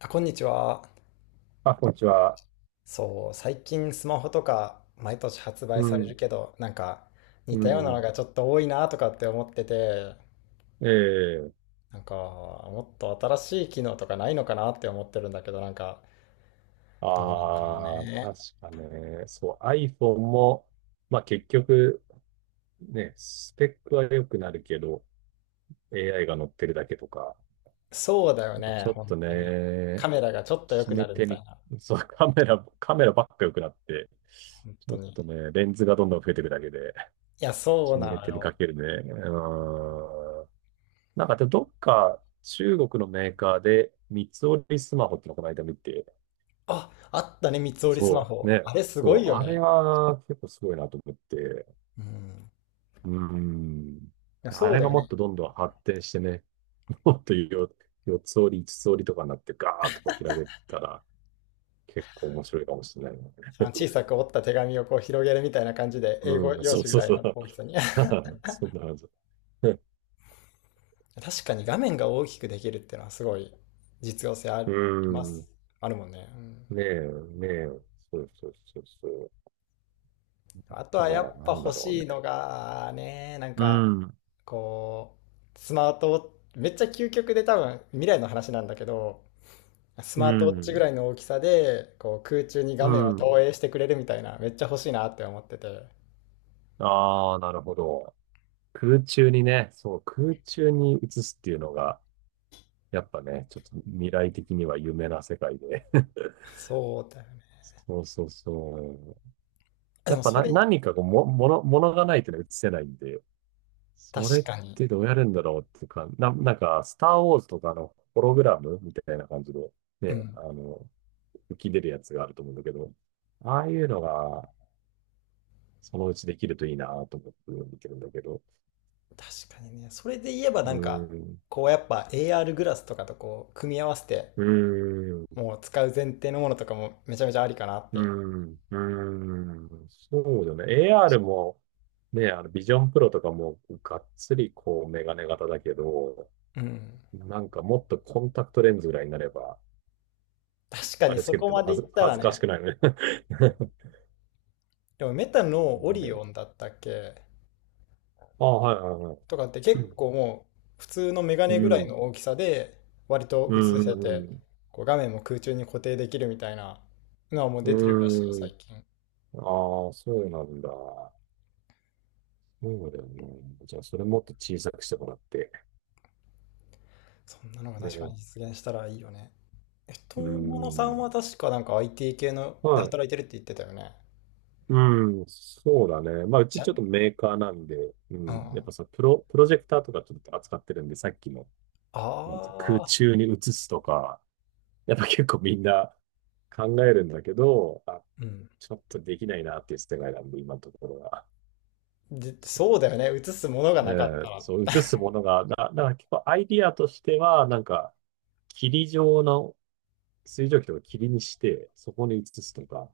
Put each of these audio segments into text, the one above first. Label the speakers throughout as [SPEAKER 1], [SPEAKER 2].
[SPEAKER 1] あ、こんにちは。
[SPEAKER 2] あ、こんにちは。
[SPEAKER 1] そう、最近スマホとか毎年発売
[SPEAKER 2] う
[SPEAKER 1] される
[SPEAKER 2] ん、
[SPEAKER 1] けど、なんか
[SPEAKER 2] う
[SPEAKER 1] 似たようなの
[SPEAKER 2] ん。
[SPEAKER 1] がちょっと多いなとかって思ってて、
[SPEAKER 2] ええ
[SPEAKER 1] なんかもっと新しい機能とかないのかなって思ってるんだけど、なんかどうなんだろう
[SPEAKER 2] ああ
[SPEAKER 1] ね。
[SPEAKER 2] 確かね。そう、iPhone も、まあ結局、ね、スペックは良くなるけど、AI が乗ってるだけとか、
[SPEAKER 1] そうだよ
[SPEAKER 2] やっぱち
[SPEAKER 1] ね、
[SPEAKER 2] ょっ
[SPEAKER 1] 本
[SPEAKER 2] と
[SPEAKER 1] 当に。カ
[SPEAKER 2] ね、
[SPEAKER 1] メラがちょっと良
[SPEAKER 2] 決
[SPEAKER 1] く
[SPEAKER 2] め
[SPEAKER 1] なるみ
[SPEAKER 2] 手
[SPEAKER 1] たい
[SPEAKER 2] に、
[SPEAKER 1] な、
[SPEAKER 2] そう、カメラばっか良くなって、
[SPEAKER 1] 本
[SPEAKER 2] ち
[SPEAKER 1] 当
[SPEAKER 2] ょっ
[SPEAKER 1] に。い
[SPEAKER 2] とね、レンズがどんどん増えていくだけで、
[SPEAKER 1] や、そう
[SPEAKER 2] 決
[SPEAKER 1] な
[SPEAKER 2] め
[SPEAKER 1] の
[SPEAKER 2] 手に
[SPEAKER 1] よ。
[SPEAKER 2] かけるね。うん。なんかで、どっか中国のメーカーで、三つ折りスマホってのこの間見て、
[SPEAKER 1] あ、あったね、三つ折りスマ
[SPEAKER 2] そう、
[SPEAKER 1] ホ。
[SPEAKER 2] ね。
[SPEAKER 1] あれすご
[SPEAKER 2] そ
[SPEAKER 1] い
[SPEAKER 2] う、
[SPEAKER 1] よ
[SPEAKER 2] あれ
[SPEAKER 1] ね。
[SPEAKER 2] は結構すごいなと思って。
[SPEAKER 1] うん。
[SPEAKER 2] うん。
[SPEAKER 1] いや、
[SPEAKER 2] あ
[SPEAKER 1] そう
[SPEAKER 2] れ
[SPEAKER 1] だ
[SPEAKER 2] が
[SPEAKER 1] よ
[SPEAKER 2] もっ
[SPEAKER 1] ね。
[SPEAKER 2] とどんどん発展してね、もっとよ4つ折り、5つ折りとかになってガーッとこう開けたら結構面白いかもしれないね。
[SPEAKER 1] あの小さく折った手紙をこう広げるみたいな感じで、英
[SPEAKER 2] う
[SPEAKER 1] 語
[SPEAKER 2] ん、
[SPEAKER 1] 用
[SPEAKER 2] そう
[SPEAKER 1] 紙ぐ
[SPEAKER 2] そう
[SPEAKER 1] らい
[SPEAKER 2] そう。
[SPEAKER 1] の大きさに。
[SPEAKER 2] そんなはず。
[SPEAKER 1] 確かに画面が大きくできるっていうのはすごい実用性あり
[SPEAKER 2] う
[SPEAKER 1] ま
[SPEAKER 2] ん。ね
[SPEAKER 1] す。あるもんね。うん。
[SPEAKER 2] え、ねえ。そうそうそうそう。
[SPEAKER 1] あ
[SPEAKER 2] あ
[SPEAKER 1] と
[SPEAKER 2] と
[SPEAKER 1] はや
[SPEAKER 2] は、
[SPEAKER 1] っ
[SPEAKER 2] な
[SPEAKER 1] ぱ
[SPEAKER 2] んだ
[SPEAKER 1] 欲
[SPEAKER 2] ろう
[SPEAKER 1] しいの
[SPEAKER 2] ね。
[SPEAKER 1] がね、なん
[SPEAKER 2] う
[SPEAKER 1] か
[SPEAKER 2] ん、
[SPEAKER 1] こう、スマートウォッチ、めっちゃ究極で多分未来の話なんだけど、ス
[SPEAKER 2] う
[SPEAKER 1] マートウォッチぐ
[SPEAKER 2] ん、
[SPEAKER 1] らいの大きさで、こう空中に
[SPEAKER 2] う
[SPEAKER 1] 画面を投
[SPEAKER 2] ん。
[SPEAKER 1] 影してくれるみたいな、めっちゃ欲しいなって思ってて。
[SPEAKER 2] ああ、なるほど。空中にね、そう、空中に移すっていうのが、やっぱね、ちょっと未来的には夢な世界で。
[SPEAKER 1] そうだよね。
[SPEAKER 2] そうそうそう。や
[SPEAKER 1] で
[SPEAKER 2] っ
[SPEAKER 1] も
[SPEAKER 2] ぱ
[SPEAKER 1] そ
[SPEAKER 2] な、
[SPEAKER 1] れ、
[SPEAKER 2] 何かこうも、もの、ものがないとね、移せないんで、
[SPEAKER 1] 確
[SPEAKER 2] それっ
[SPEAKER 1] かに。
[SPEAKER 2] てどうやるんだろうっていうか、なんか、スターウォーズとかのホログラムみたいな感じで、
[SPEAKER 1] う
[SPEAKER 2] ね、
[SPEAKER 1] ん。
[SPEAKER 2] あの、浮き出るやつがあると思うんだけど、ああいうのが、そのうちできるといいなと思って見てるんだけど、
[SPEAKER 1] 確かにね。それで言えばな
[SPEAKER 2] う
[SPEAKER 1] んか、
[SPEAKER 2] ーん、
[SPEAKER 1] こうやっぱ AR グラスとかとこう組み合わせて、
[SPEAKER 2] うーん
[SPEAKER 1] もう使う前提のものとかもめちゃめちゃありかなっ
[SPEAKER 2] う
[SPEAKER 1] て。
[SPEAKER 2] ん、うそうだね。AR も、ね、あの、ビジョンプロとかも、がっつり、こう、メガネ型だけど、
[SPEAKER 1] うん。
[SPEAKER 2] なんかもっとコンタクトレンズぐらいになれば、
[SPEAKER 1] 確か
[SPEAKER 2] あ
[SPEAKER 1] に
[SPEAKER 2] れつ
[SPEAKER 1] そ
[SPEAKER 2] けて
[SPEAKER 1] こ
[SPEAKER 2] て
[SPEAKER 1] ま
[SPEAKER 2] も
[SPEAKER 1] で
[SPEAKER 2] は
[SPEAKER 1] い
[SPEAKER 2] ず、
[SPEAKER 1] った
[SPEAKER 2] 恥
[SPEAKER 1] ら
[SPEAKER 2] ずかし
[SPEAKER 1] ね。
[SPEAKER 2] くないよね。
[SPEAKER 1] でもメタのオリ
[SPEAKER 2] ね。
[SPEAKER 1] オンだったっけ
[SPEAKER 2] あ、はいはいはい。
[SPEAKER 1] とかって結構もう普通のメガ
[SPEAKER 2] う
[SPEAKER 1] ネぐらい
[SPEAKER 2] ん、
[SPEAKER 1] の大きさで割と
[SPEAKER 2] う
[SPEAKER 1] 映せて、
[SPEAKER 2] ん、
[SPEAKER 1] こう画面も空中に固定できるみたいなのはもう
[SPEAKER 2] う
[SPEAKER 1] 出てるらしいよ、
[SPEAKER 2] ん、うん。
[SPEAKER 1] 最近。
[SPEAKER 2] ああ、そうなんだ。そうだよね。じゃあ、それもっと小さくしてもらって。
[SPEAKER 1] そんなのが確か
[SPEAKER 2] ね。
[SPEAKER 1] に実現したらいいよね。え、
[SPEAKER 2] う
[SPEAKER 1] 友野さん
[SPEAKER 2] ん。
[SPEAKER 1] は確かなんか IT 系ので
[SPEAKER 2] はい。
[SPEAKER 1] 働いてるって言ってたよね。
[SPEAKER 2] うん、そうだね。まあ、う
[SPEAKER 1] じ
[SPEAKER 2] ち
[SPEAKER 1] ゃ、う
[SPEAKER 2] ちょっと
[SPEAKER 1] ん。
[SPEAKER 2] メーカーなんで、うん、やっ
[SPEAKER 1] あ
[SPEAKER 2] ぱさ、プロジェクターとかちょっと扱ってるんで、さっきの、なんつうの空
[SPEAKER 1] あ、
[SPEAKER 2] 中に映すとか、やっぱ結構みんな考えるんだけど、あ、
[SPEAKER 1] うん。
[SPEAKER 2] ちょっとできないなっていう世界なんで、今のところは。
[SPEAKER 1] で、そう
[SPEAKER 2] そ
[SPEAKER 1] だよね。映すものが
[SPEAKER 2] う、
[SPEAKER 1] なかっ
[SPEAKER 2] え
[SPEAKER 1] た
[SPEAKER 2] え
[SPEAKER 1] ら。
[SPEAKER 2] そう、映すものが、なんか結構アイディアとしては、なんか、霧状の水蒸気とか霧にして、そこに移すとか、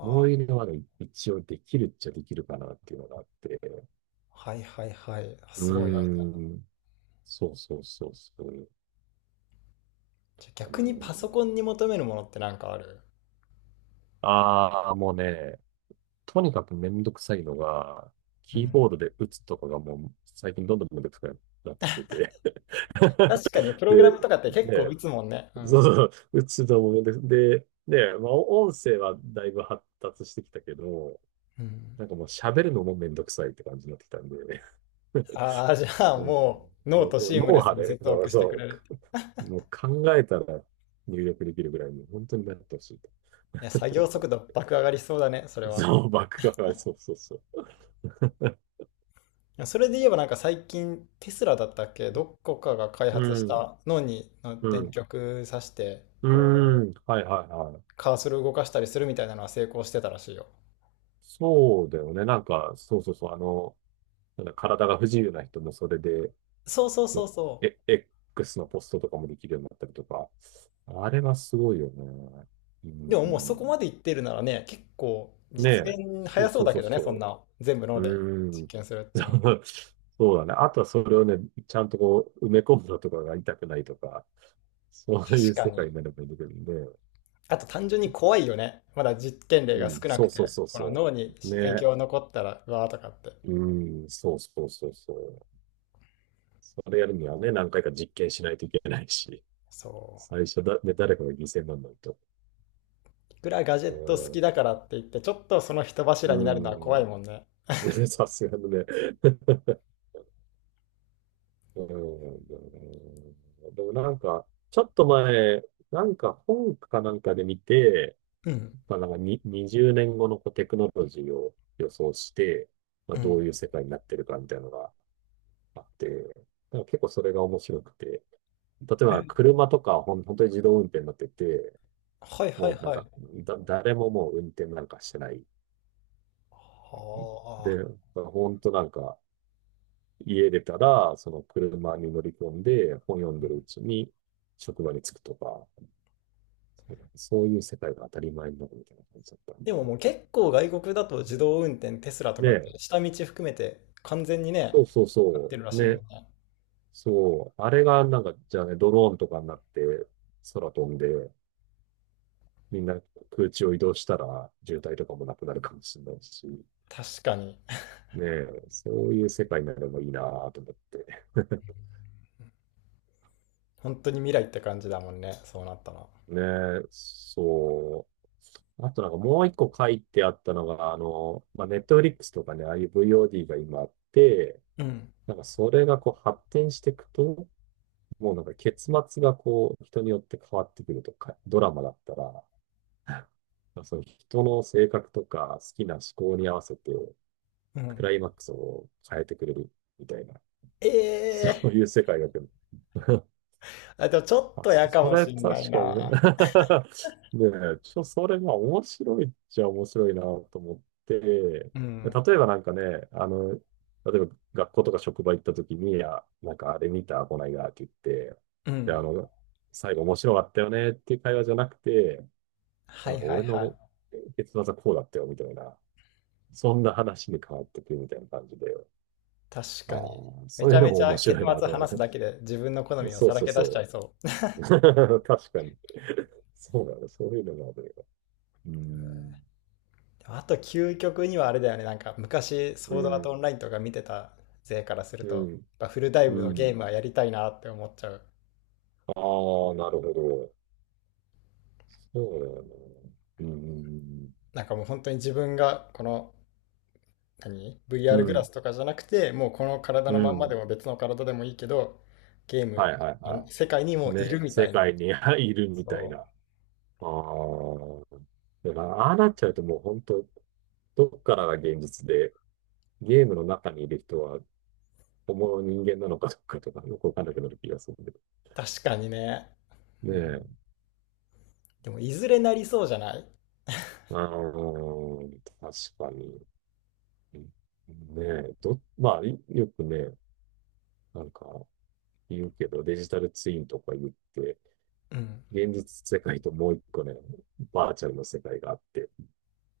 [SPEAKER 2] そう
[SPEAKER 1] あ、
[SPEAKER 2] いうのはね、一応できるっちゃできるかなっていうのがあって、
[SPEAKER 1] はいはいはい。
[SPEAKER 2] う
[SPEAKER 1] すごいアイデアだ。
[SPEAKER 2] ーん。そうそうそうそう。
[SPEAKER 1] じゃ、
[SPEAKER 2] あ
[SPEAKER 1] 逆
[SPEAKER 2] の
[SPEAKER 1] にパソ
[SPEAKER 2] ー
[SPEAKER 1] コンに求めるものってなんかある？
[SPEAKER 2] あー、もうね、とにかくめんどくさいのが、
[SPEAKER 1] う
[SPEAKER 2] キー
[SPEAKER 1] ん。
[SPEAKER 2] ボードで打つとかがもう最近どんどんめんどくさくなってきてて。
[SPEAKER 1] 確かにプ ログラ
[SPEAKER 2] で、
[SPEAKER 1] ムとかって結構
[SPEAKER 2] ね、
[SPEAKER 1] 打つもんね。う
[SPEAKER 2] そう
[SPEAKER 1] ん。
[SPEAKER 2] そう、打つのもめんどくで、ね、まあ、音声はだいぶ発達してきたけど、
[SPEAKER 1] うん。
[SPEAKER 2] なんかもう喋るのもめんどくさいって感じになってきたんで、
[SPEAKER 1] ああ、じゃ あ
[SPEAKER 2] も
[SPEAKER 1] もう
[SPEAKER 2] う、
[SPEAKER 1] ノート
[SPEAKER 2] もう
[SPEAKER 1] シーム
[SPEAKER 2] 脳
[SPEAKER 1] レス
[SPEAKER 2] 波
[SPEAKER 1] に
[SPEAKER 2] で、
[SPEAKER 1] 接
[SPEAKER 2] そ
[SPEAKER 1] 続
[SPEAKER 2] う
[SPEAKER 1] してく
[SPEAKER 2] そ
[SPEAKER 1] れる。
[SPEAKER 2] う、もう考えたら入力できるぐらいに本当になってほしい。
[SPEAKER 1] いや、作業速度爆上がりしそうだね、それは。
[SPEAKER 2] そう、バックが、そうそうそ
[SPEAKER 1] や、それで言えばなんか最近テスラだったっけ、どこかが開
[SPEAKER 2] う。
[SPEAKER 1] 発し
[SPEAKER 2] うん、
[SPEAKER 1] た脳にの
[SPEAKER 2] う
[SPEAKER 1] 電
[SPEAKER 2] ん、
[SPEAKER 1] 極さして
[SPEAKER 2] う
[SPEAKER 1] こう
[SPEAKER 2] ん、はいはいはい。
[SPEAKER 1] カーソル動かしたりするみたいなのは成功してたらしいよ。
[SPEAKER 2] そうだよね。なんか、そうそうそう、あの、なんだ、体が不自由な人もそれで、
[SPEAKER 1] そうそう
[SPEAKER 2] う
[SPEAKER 1] そう
[SPEAKER 2] ん、
[SPEAKER 1] そ
[SPEAKER 2] え、X のポストとかもできるようになったりとか、あれはすごいよね。う
[SPEAKER 1] う。
[SPEAKER 2] ん、
[SPEAKER 1] でももうそこまでいってるならね、結構
[SPEAKER 2] ね
[SPEAKER 1] 実
[SPEAKER 2] え、
[SPEAKER 1] 現
[SPEAKER 2] そ
[SPEAKER 1] 早
[SPEAKER 2] う
[SPEAKER 1] そう
[SPEAKER 2] そう
[SPEAKER 1] だ
[SPEAKER 2] そ
[SPEAKER 1] け
[SPEAKER 2] う
[SPEAKER 1] どね、そん
[SPEAKER 2] そ
[SPEAKER 1] な全部
[SPEAKER 2] う。
[SPEAKER 1] 脳で
[SPEAKER 2] う
[SPEAKER 1] 実
[SPEAKER 2] ん、
[SPEAKER 1] 験するっていうのは。
[SPEAKER 2] そうそうだね。あとはそれをね、ちゃんとこう、埋め込むのとかが痛くないとか、そういう
[SPEAKER 1] 確か
[SPEAKER 2] 世
[SPEAKER 1] に。
[SPEAKER 2] 界になればいいんだけどね。
[SPEAKER 1] あと単純に怖いよね。まだ実験例
[SPEAKER 2] う
[SPEAKER 1] が
[SPEAKER 2] ん、
[SPEAKER 1] 少な
[SPEAKER 2] そ
[SPEAKER 1] く
[SPEAKER 2] う
[SPEAKER 1] て
[SPEAKER 2] そうそう
[SPEAKER 1] この
[SPEAKER 2] そ
[SPEAKER 1] 脳に
[SPEAKER 2] う。
[SPEAKER 1] 影
[SPEAKER 2] ね。
[SPEAKER 1] 響残ったらうわーとかって。
[SPEAKER 2] うん、そうそうそうそう。それやるにはね、何回か実験しないといけないし、
[SPEAKER 1] そう。
[SPEAKER 2] 最初だ、ね、誰かが犠牲にならないと。
[SPEAKER 1] いくらガジェット好きだからって言って、ちょっとその人
[SPEAKER 2] う
[SPEAKER 1] 柱になるのは
[SPEAKER 2] ん、
[SPEAKER 1] 怖いもんね。
[SPEAKER 2] うん、さすがにね。うん、でもなんか、ちょっと前、なんか本かなんかで見て、
[SPEAKER 1] うん、
[SPEAKER 2] まあ、なんかに20年後のこうテクノロジーを予想して、まあ、
[SPEAKER 1] う
[SPEAKER 2] ど
[SPEAKER 1] ん。
[SPEAKER 2] ういう世界になってるかみたいなのがあって、なんか結構それが面白くて、例えば車とかは本当に自動運転になってて、
[SPEAKER 1] はいはい
[SPEAKER 2] もうなん
[SPEAKER 1] はい。
[SPEAKER 2] か、誰ももう運転なんかしてない。
[SPEAKER 1] は
[SPEAKER 2] で、
[SPEAKER 1] あ。
[SPEAKER 2] 本当なんか、家出たら、その車に乗り込んで、本読んでるうちに職場に着くとか、そういう世界が当たり前になるみたいな感じだったん
[SPEAKER 1] で
[SPEAKER 2] で。
[SPEAKER 1] ももう結構外国だと自動運転、テスラとかっ
[SPEAKER 2] で、
[SPEAKER 1] て下道含めて完全にね、
[SPEAKER 2] そうそう
[SPEAKER 1] なっ
[SPEAKER 2] そ
[SPEAKER 1] てるら
[SPEAKER 2] う、
[SPEAKER 1] しいも
[SPEAKER 2] ね、
[SPEAKER 1] んね。
[SPEAKER 2] そう、あれがなんか、じゃあね、ドローンとかになって、空飛んで、みんな空中を移動したら渋滞とかもなくなるかもしれないし、
[SPEAKER 1] 確かに。
[SPEAKER 2] ねえ、そういう世界になればいいなと思って。
[SPEAKER 1] 本当に未来って感じだもんね。そうなったら。
[SPEAKER 2] ねえ、そう。あとなんかもう一個書いてあったのが、あの、まあ、ネットフリックスとかね、ああいう VOD が今あって、
[SPEAKER 1] うん。
[SPEAKER 2] なんかそれがこう発展していくと、もうなんか結末がこう人によって変わってくるとか、ドラマだったら、まあその人の性格とか好きな思考に合わせて
[SPEAKER 1] う
[SPEAKER 2] ク
[SPEAKER 1] ん。
[SPEAKER 2] ライマックスを変えてくれるみたいな、
[SPEAKER 1] え
[SPEAKER 2] そう
[SPEAKER 1] えー。
[SPEAKER 2] いう世界が来る。
[SPEAKER 1] あ、でもちょっと嫌か
[SPEAKER 2] そ
[SPEAKER 1] も
[SPEAKER 2] れ
[SPEAKER 1] しんない
[SPEAKER 2] 確かおね。
[SPEAKER 1] な。
[SPEAKER 2] ねえ、それまあ面白いっちゃ面白いなと思って、例
[SPEAKER 1] うん。
[SPEAKER 2] えばなんかね、あの、例えば学校とか職場行った時に、あ、なんかあれ見た、こないだって言って、
[SPEAKER 1] う
[SPEAKER 2] で、あ
[SPEAKER 1] ん。
[SPEAKER 2] の、最後面白かったよねっていう会話じゃなくて、な
[SPEAKER 1] は
[SPEAKER 2] ん
[SPEAKER 1] い
[SPEAKER 2] か
[SPEAKER 1] はい
[SPEAKER 2] 俺
[SPEAKER 1] はい。
[SPEAKER 2] の結末はこうだったよみたいな、そんな話に変わってくるみたいな感じで、
[SPEAKER 1] 確
[SPEAKER 2] あ
[SPEAKER 1] かに。
[SPEAKER 2] あ、
[SPEAKER 1] め
[SPEAKER 2] そう
[SPEAKER 1] ち
[SPEAKER 2] いう
[SPEAKER 1] ゃ
[SPEAKER 2] の
[SPEAKER 1] め
[SPEAKER 2] も
[SPEAKER 1] ち
[SPEAKER 2] 面
[SPEAKER 1] ゃ結
[SPEAKER 2] 白いな
[SPEAKER 1] 末
[SPEAKER 2] と
[SPEAKER 1] 話
[SPEAKER 2] か
[SPEAKER 1] す
[SPEAKER 2] ね。
[SPEAKER 1] だけで自分の好 みを
[SPEAKER 2] そう
[SPEAKER 1] さら
[SPEAKER 2] そう
[SPEAKER 1] け出しちゃ
[SPEAKER 2] そ
[SPEAKER 1] いそう。
[SPEAKER 2] う。確かに。そうだね。そういうのがあるよ。うん。
[SPEAKER 1] でもあと究極にはあれだよね。なんか昔
[SPEAKER 2] う
[SPEAKER 1] ソードアート
[SPEAKER 2] ん。
[SPEAKER 1] オンラインとか見てた勢からすると、
[SPEAKER 2] うん。
[SPEAKER 1] やっぱフルダイ
[SPEAKER 2] う
[SPEAKER 1] ブのゲー
[SPEAKER 2] ん。
[SPEAKER 1] ムはやりたいなって思っちゃう。
[SPEAKER 2] ああ、なるほど。そうだよね。うん。
[SPEAKER 1] なんかもう本当に自分がこの何
[SPEAKER 2] うん。
[SPEAKER 1] VR
[SPEAKER 2] う
[SPEAKER 1] グラ
[SPEAKER 2] ん、
[SPEAKER 1] スとかじゃなくて、もうこの体
[SPEAKER 2] う
[SPEAKER 1] のまんまで
[SPEAKER 2] ん、
[SPEAKER 1] も別の体でもいいけど、ゲー
[SPEAKER 2] は
[SPEAKER 1] ム
[SPEAKER 2] いはい
[SPEAKER 1] の
[SPEAKER 2] は
[SPEAKER 1] 世界に
[SPEAKER 2] い。
[SPEAKER 1] もういる
[SPEAKER 2] ね。
[SPEAKER 1] みた
[SPEAKER 2] 世
[SPEAKER 1] いな。
[SPEAKER 2] 界に いるみたい
[SPEAKER 1] そ
[SPEAKER 2] な。
[SPEAKER 1] う。
[SPEAKER 2] ああ。でもああなっちゃうともう本当、どっからが現実で、ゲームの中にいる人は本物の人間なのかどうかとかよくわかんなくなる気がするけど。
[SPEAKER 1] 確かにね。
[SPEAKER 2] ね
[SPEAKER 1] うん、
[SPEAKER 2] え。
[SPEAKER 1] でもいずれなりそうじゃない？
[SPEAKER 2] ああ、確かに。うん。ねえ、まあ、いよくね、なんか言うけど、デジタルツインとか言って、
[SPEAKER 1] うん。
[SPEAKER 2] 現実世界ともう一個ね、バーチャルの世界があって、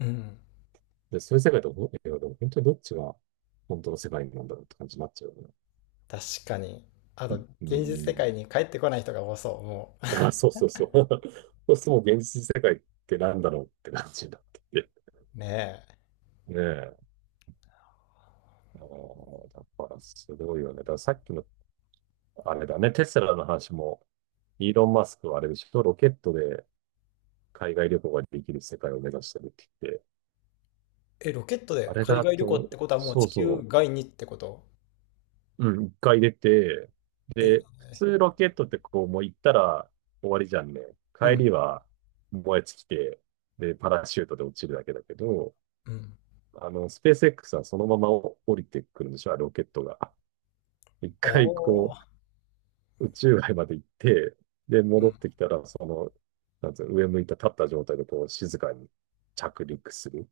[SPEAKER 1] うん。
[SPEAKER 2] で、そういう世界といやでも本当にどっちが本当の世界なんだろうって感じになっちゃうよね。
[SPEAKER 1] 確かに。あと、
[SPEAKER 2] う
[SPEAKER 1] 現実世
[SPEAKER 2] ん。
[SPEAKER 1] 界に帰ってこない人が多そう、もう。
[SPEAKER 2] あ、そうそうそう。そうするともう現実世界ってなんだろうって感じになってて。
[SPEAKER 1] ね
[SPEAKER 2] ねえ。あーだからすごいよね。だからさっきのあれだね、テスラの話も、イーロン・マスクはあれでしょ、ロケットで海外旅行ができる世界を目指してるって言って、
[SPEAKER 1] え。え、ロケット
[SPEAKER 2] あ
[SPEAKER 1] で
[SPEAKER 2] れ
[SPEAKER 1] 海
[SPEAKER 2] だ
[SPEAKER 1] 外旅行っ
[SPEAKER 2] と、
[SPEAKER 1] てことはもう
[SPEAKER 2] そ
[SPEAKER 1] 地
[SPEAKER 2] う
[SPEAKER 1] 球
[SPEAKER 2] そ
[SPEAKER 1] 外にってこと？
[SPEAKER 2] う、うん、一回出て、
[SPEAKER 1] え、
[SPEAKER 2] で、普通ロケットってこう、もう行ったら終わりじゃんね。
[SPEAKER 1] う
[SPEAKER 2] 帰
[SPEAKER 1] ん、
[SPEAKER 2] りは燃え尽きて、で、パラシュートで落ちるだけだけど、
[SPEAKER 1] うん。
[SPEAKER 2] あの、スペース X はそのまま降りてくるんでしょ、ロケットが。一回
[SPEAKER 1] お
[SPEAKER 2] こ
[SPEAKER 1] ー。
[SPEAKER 2] う、宇宙外まで行って、で、
[SPEAKER 1] う
[SPEAKER 2] 戻
[SPEAKER 1] ん。
[SPEAKER 2] ってきたら、その、なんつうの、上向いた立った状態でこう、静かに着陸する。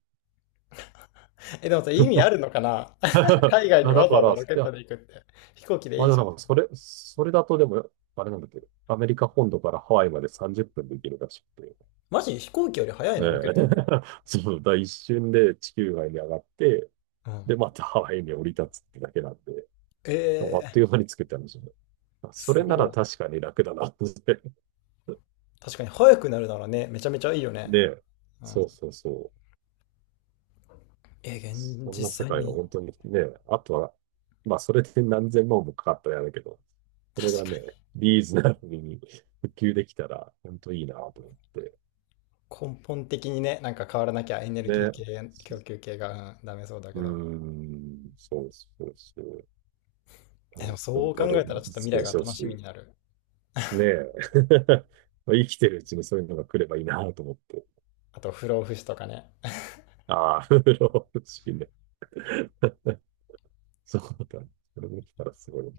[SPEAKER 1] え、でもさ、意味あ るのかな 海外に
[SPEAKER 2] あだ
[SPEAKER 1] わざ
[SPEAKER 2] か
[SPEAKER 1] わ
[SPEAKER 2] ら、
[SPEAKER 1] ざ
[SPEAKER 2] い
[SPEAKER 1] ロケット
[SPEAKER 2] や、
[SPEAKER 1] で行くって。飛行機で
[SPEAKER 2] まあ
[SPEAKER 1] いい
[SPEAKER 2] で
[SPEAKER 1] じゃ
[SPEAKER 2] もなん
[SPEAKER 1] ん。
[SPEAKER 2] か、それだとでも、あれなんだっけど、アメリカ本土からハワイまで30分で行けるらしくて、
[SPEAKER 1] マジ飛行機より早い
[SPEAKER 2] え
[SPEAKER 1] の、ロケットの方
[SPEAKER 2] え そう、だから一瞬で地球外に上がって、
[SPEAKER 1] が。うん。
[SPEAKER 2] で、またハワイに降り立つってだけなんで、
[SPEAKER 1] え
[SPEAKER 2] あっと
[SPEAKER 1] ー、
[SPEAKER 2] いう間に作ったんですよね。そ
[SPEAKER 1] す
[SPEAKER 2] れなら
[SPEAKER 1] ごい。
[SPEAKER 2] 確かに楽だなって。
[SPEAKER 1] 確かに早くなるならね、めちゃめちゃいいよね。
[SPEAKER 2] ねえ、
[SPEAKER 1] うん。
[SPEAKER 2] そうそうそう。
[SPEAKER 1] え、現
[SPEAKER 2] そん
[SPEAKER 1] 実
[SPEAKER 2] な世
[SPEAKER 1] 際
[SPEAKER 2] 界が
[SPEAKER 1] に。
[SPEAKER 2] 本当にね、あとは、まあそれで何千万もかかったやだけど、それ
[SPEAKER 1] 確
[SPEAKER 2] が
[SPEAKER 1] か
[SPEAKER 2] ね、
[SPEAKER 1] に
[SPEAKER 2] リーズナブルに普及できたら、本当いいなと思って。
[SPEAKER 1] 根本的にね、なんか変わらなきゃエネルギー
[SPEAKER 2] ね。
[SPEAKER 1] 系、供給系が、うん、ダメそうだけ
[SPEAKER 2] うー
[SPEAKER 1] ど。
[SPEAKER 2] ん、そうそうそう。あ、
[SPEAKER 1] え、でもそ
[SPEAKER 2] 本
[SPEAKER 1] う
[SPEAKER 2] 当
[SPEAKER 1] 考
[SPEAKER 2] あれ、
[SPEAKER 1] えたらちょっと未
[SPEAKER 2] 実
[SPEAKER 1] 来
[SPEAKER 2] 現
[SPEAKER 1] が
[SPEAKER 2] してほ
[SPEAKER 1] 楽しみ
[SPEAKER 2] し
[SPEAKER 1] になる。
[SPEAKER 2] い。ねえ。まあ生きてるうちにそういうのが来ればいいなと思って。
[SPEAKER 1] あと不老不死とかね。
[SPEAKER 2] ああ、風呂欲しいね。そうだ。それできたらすごいね。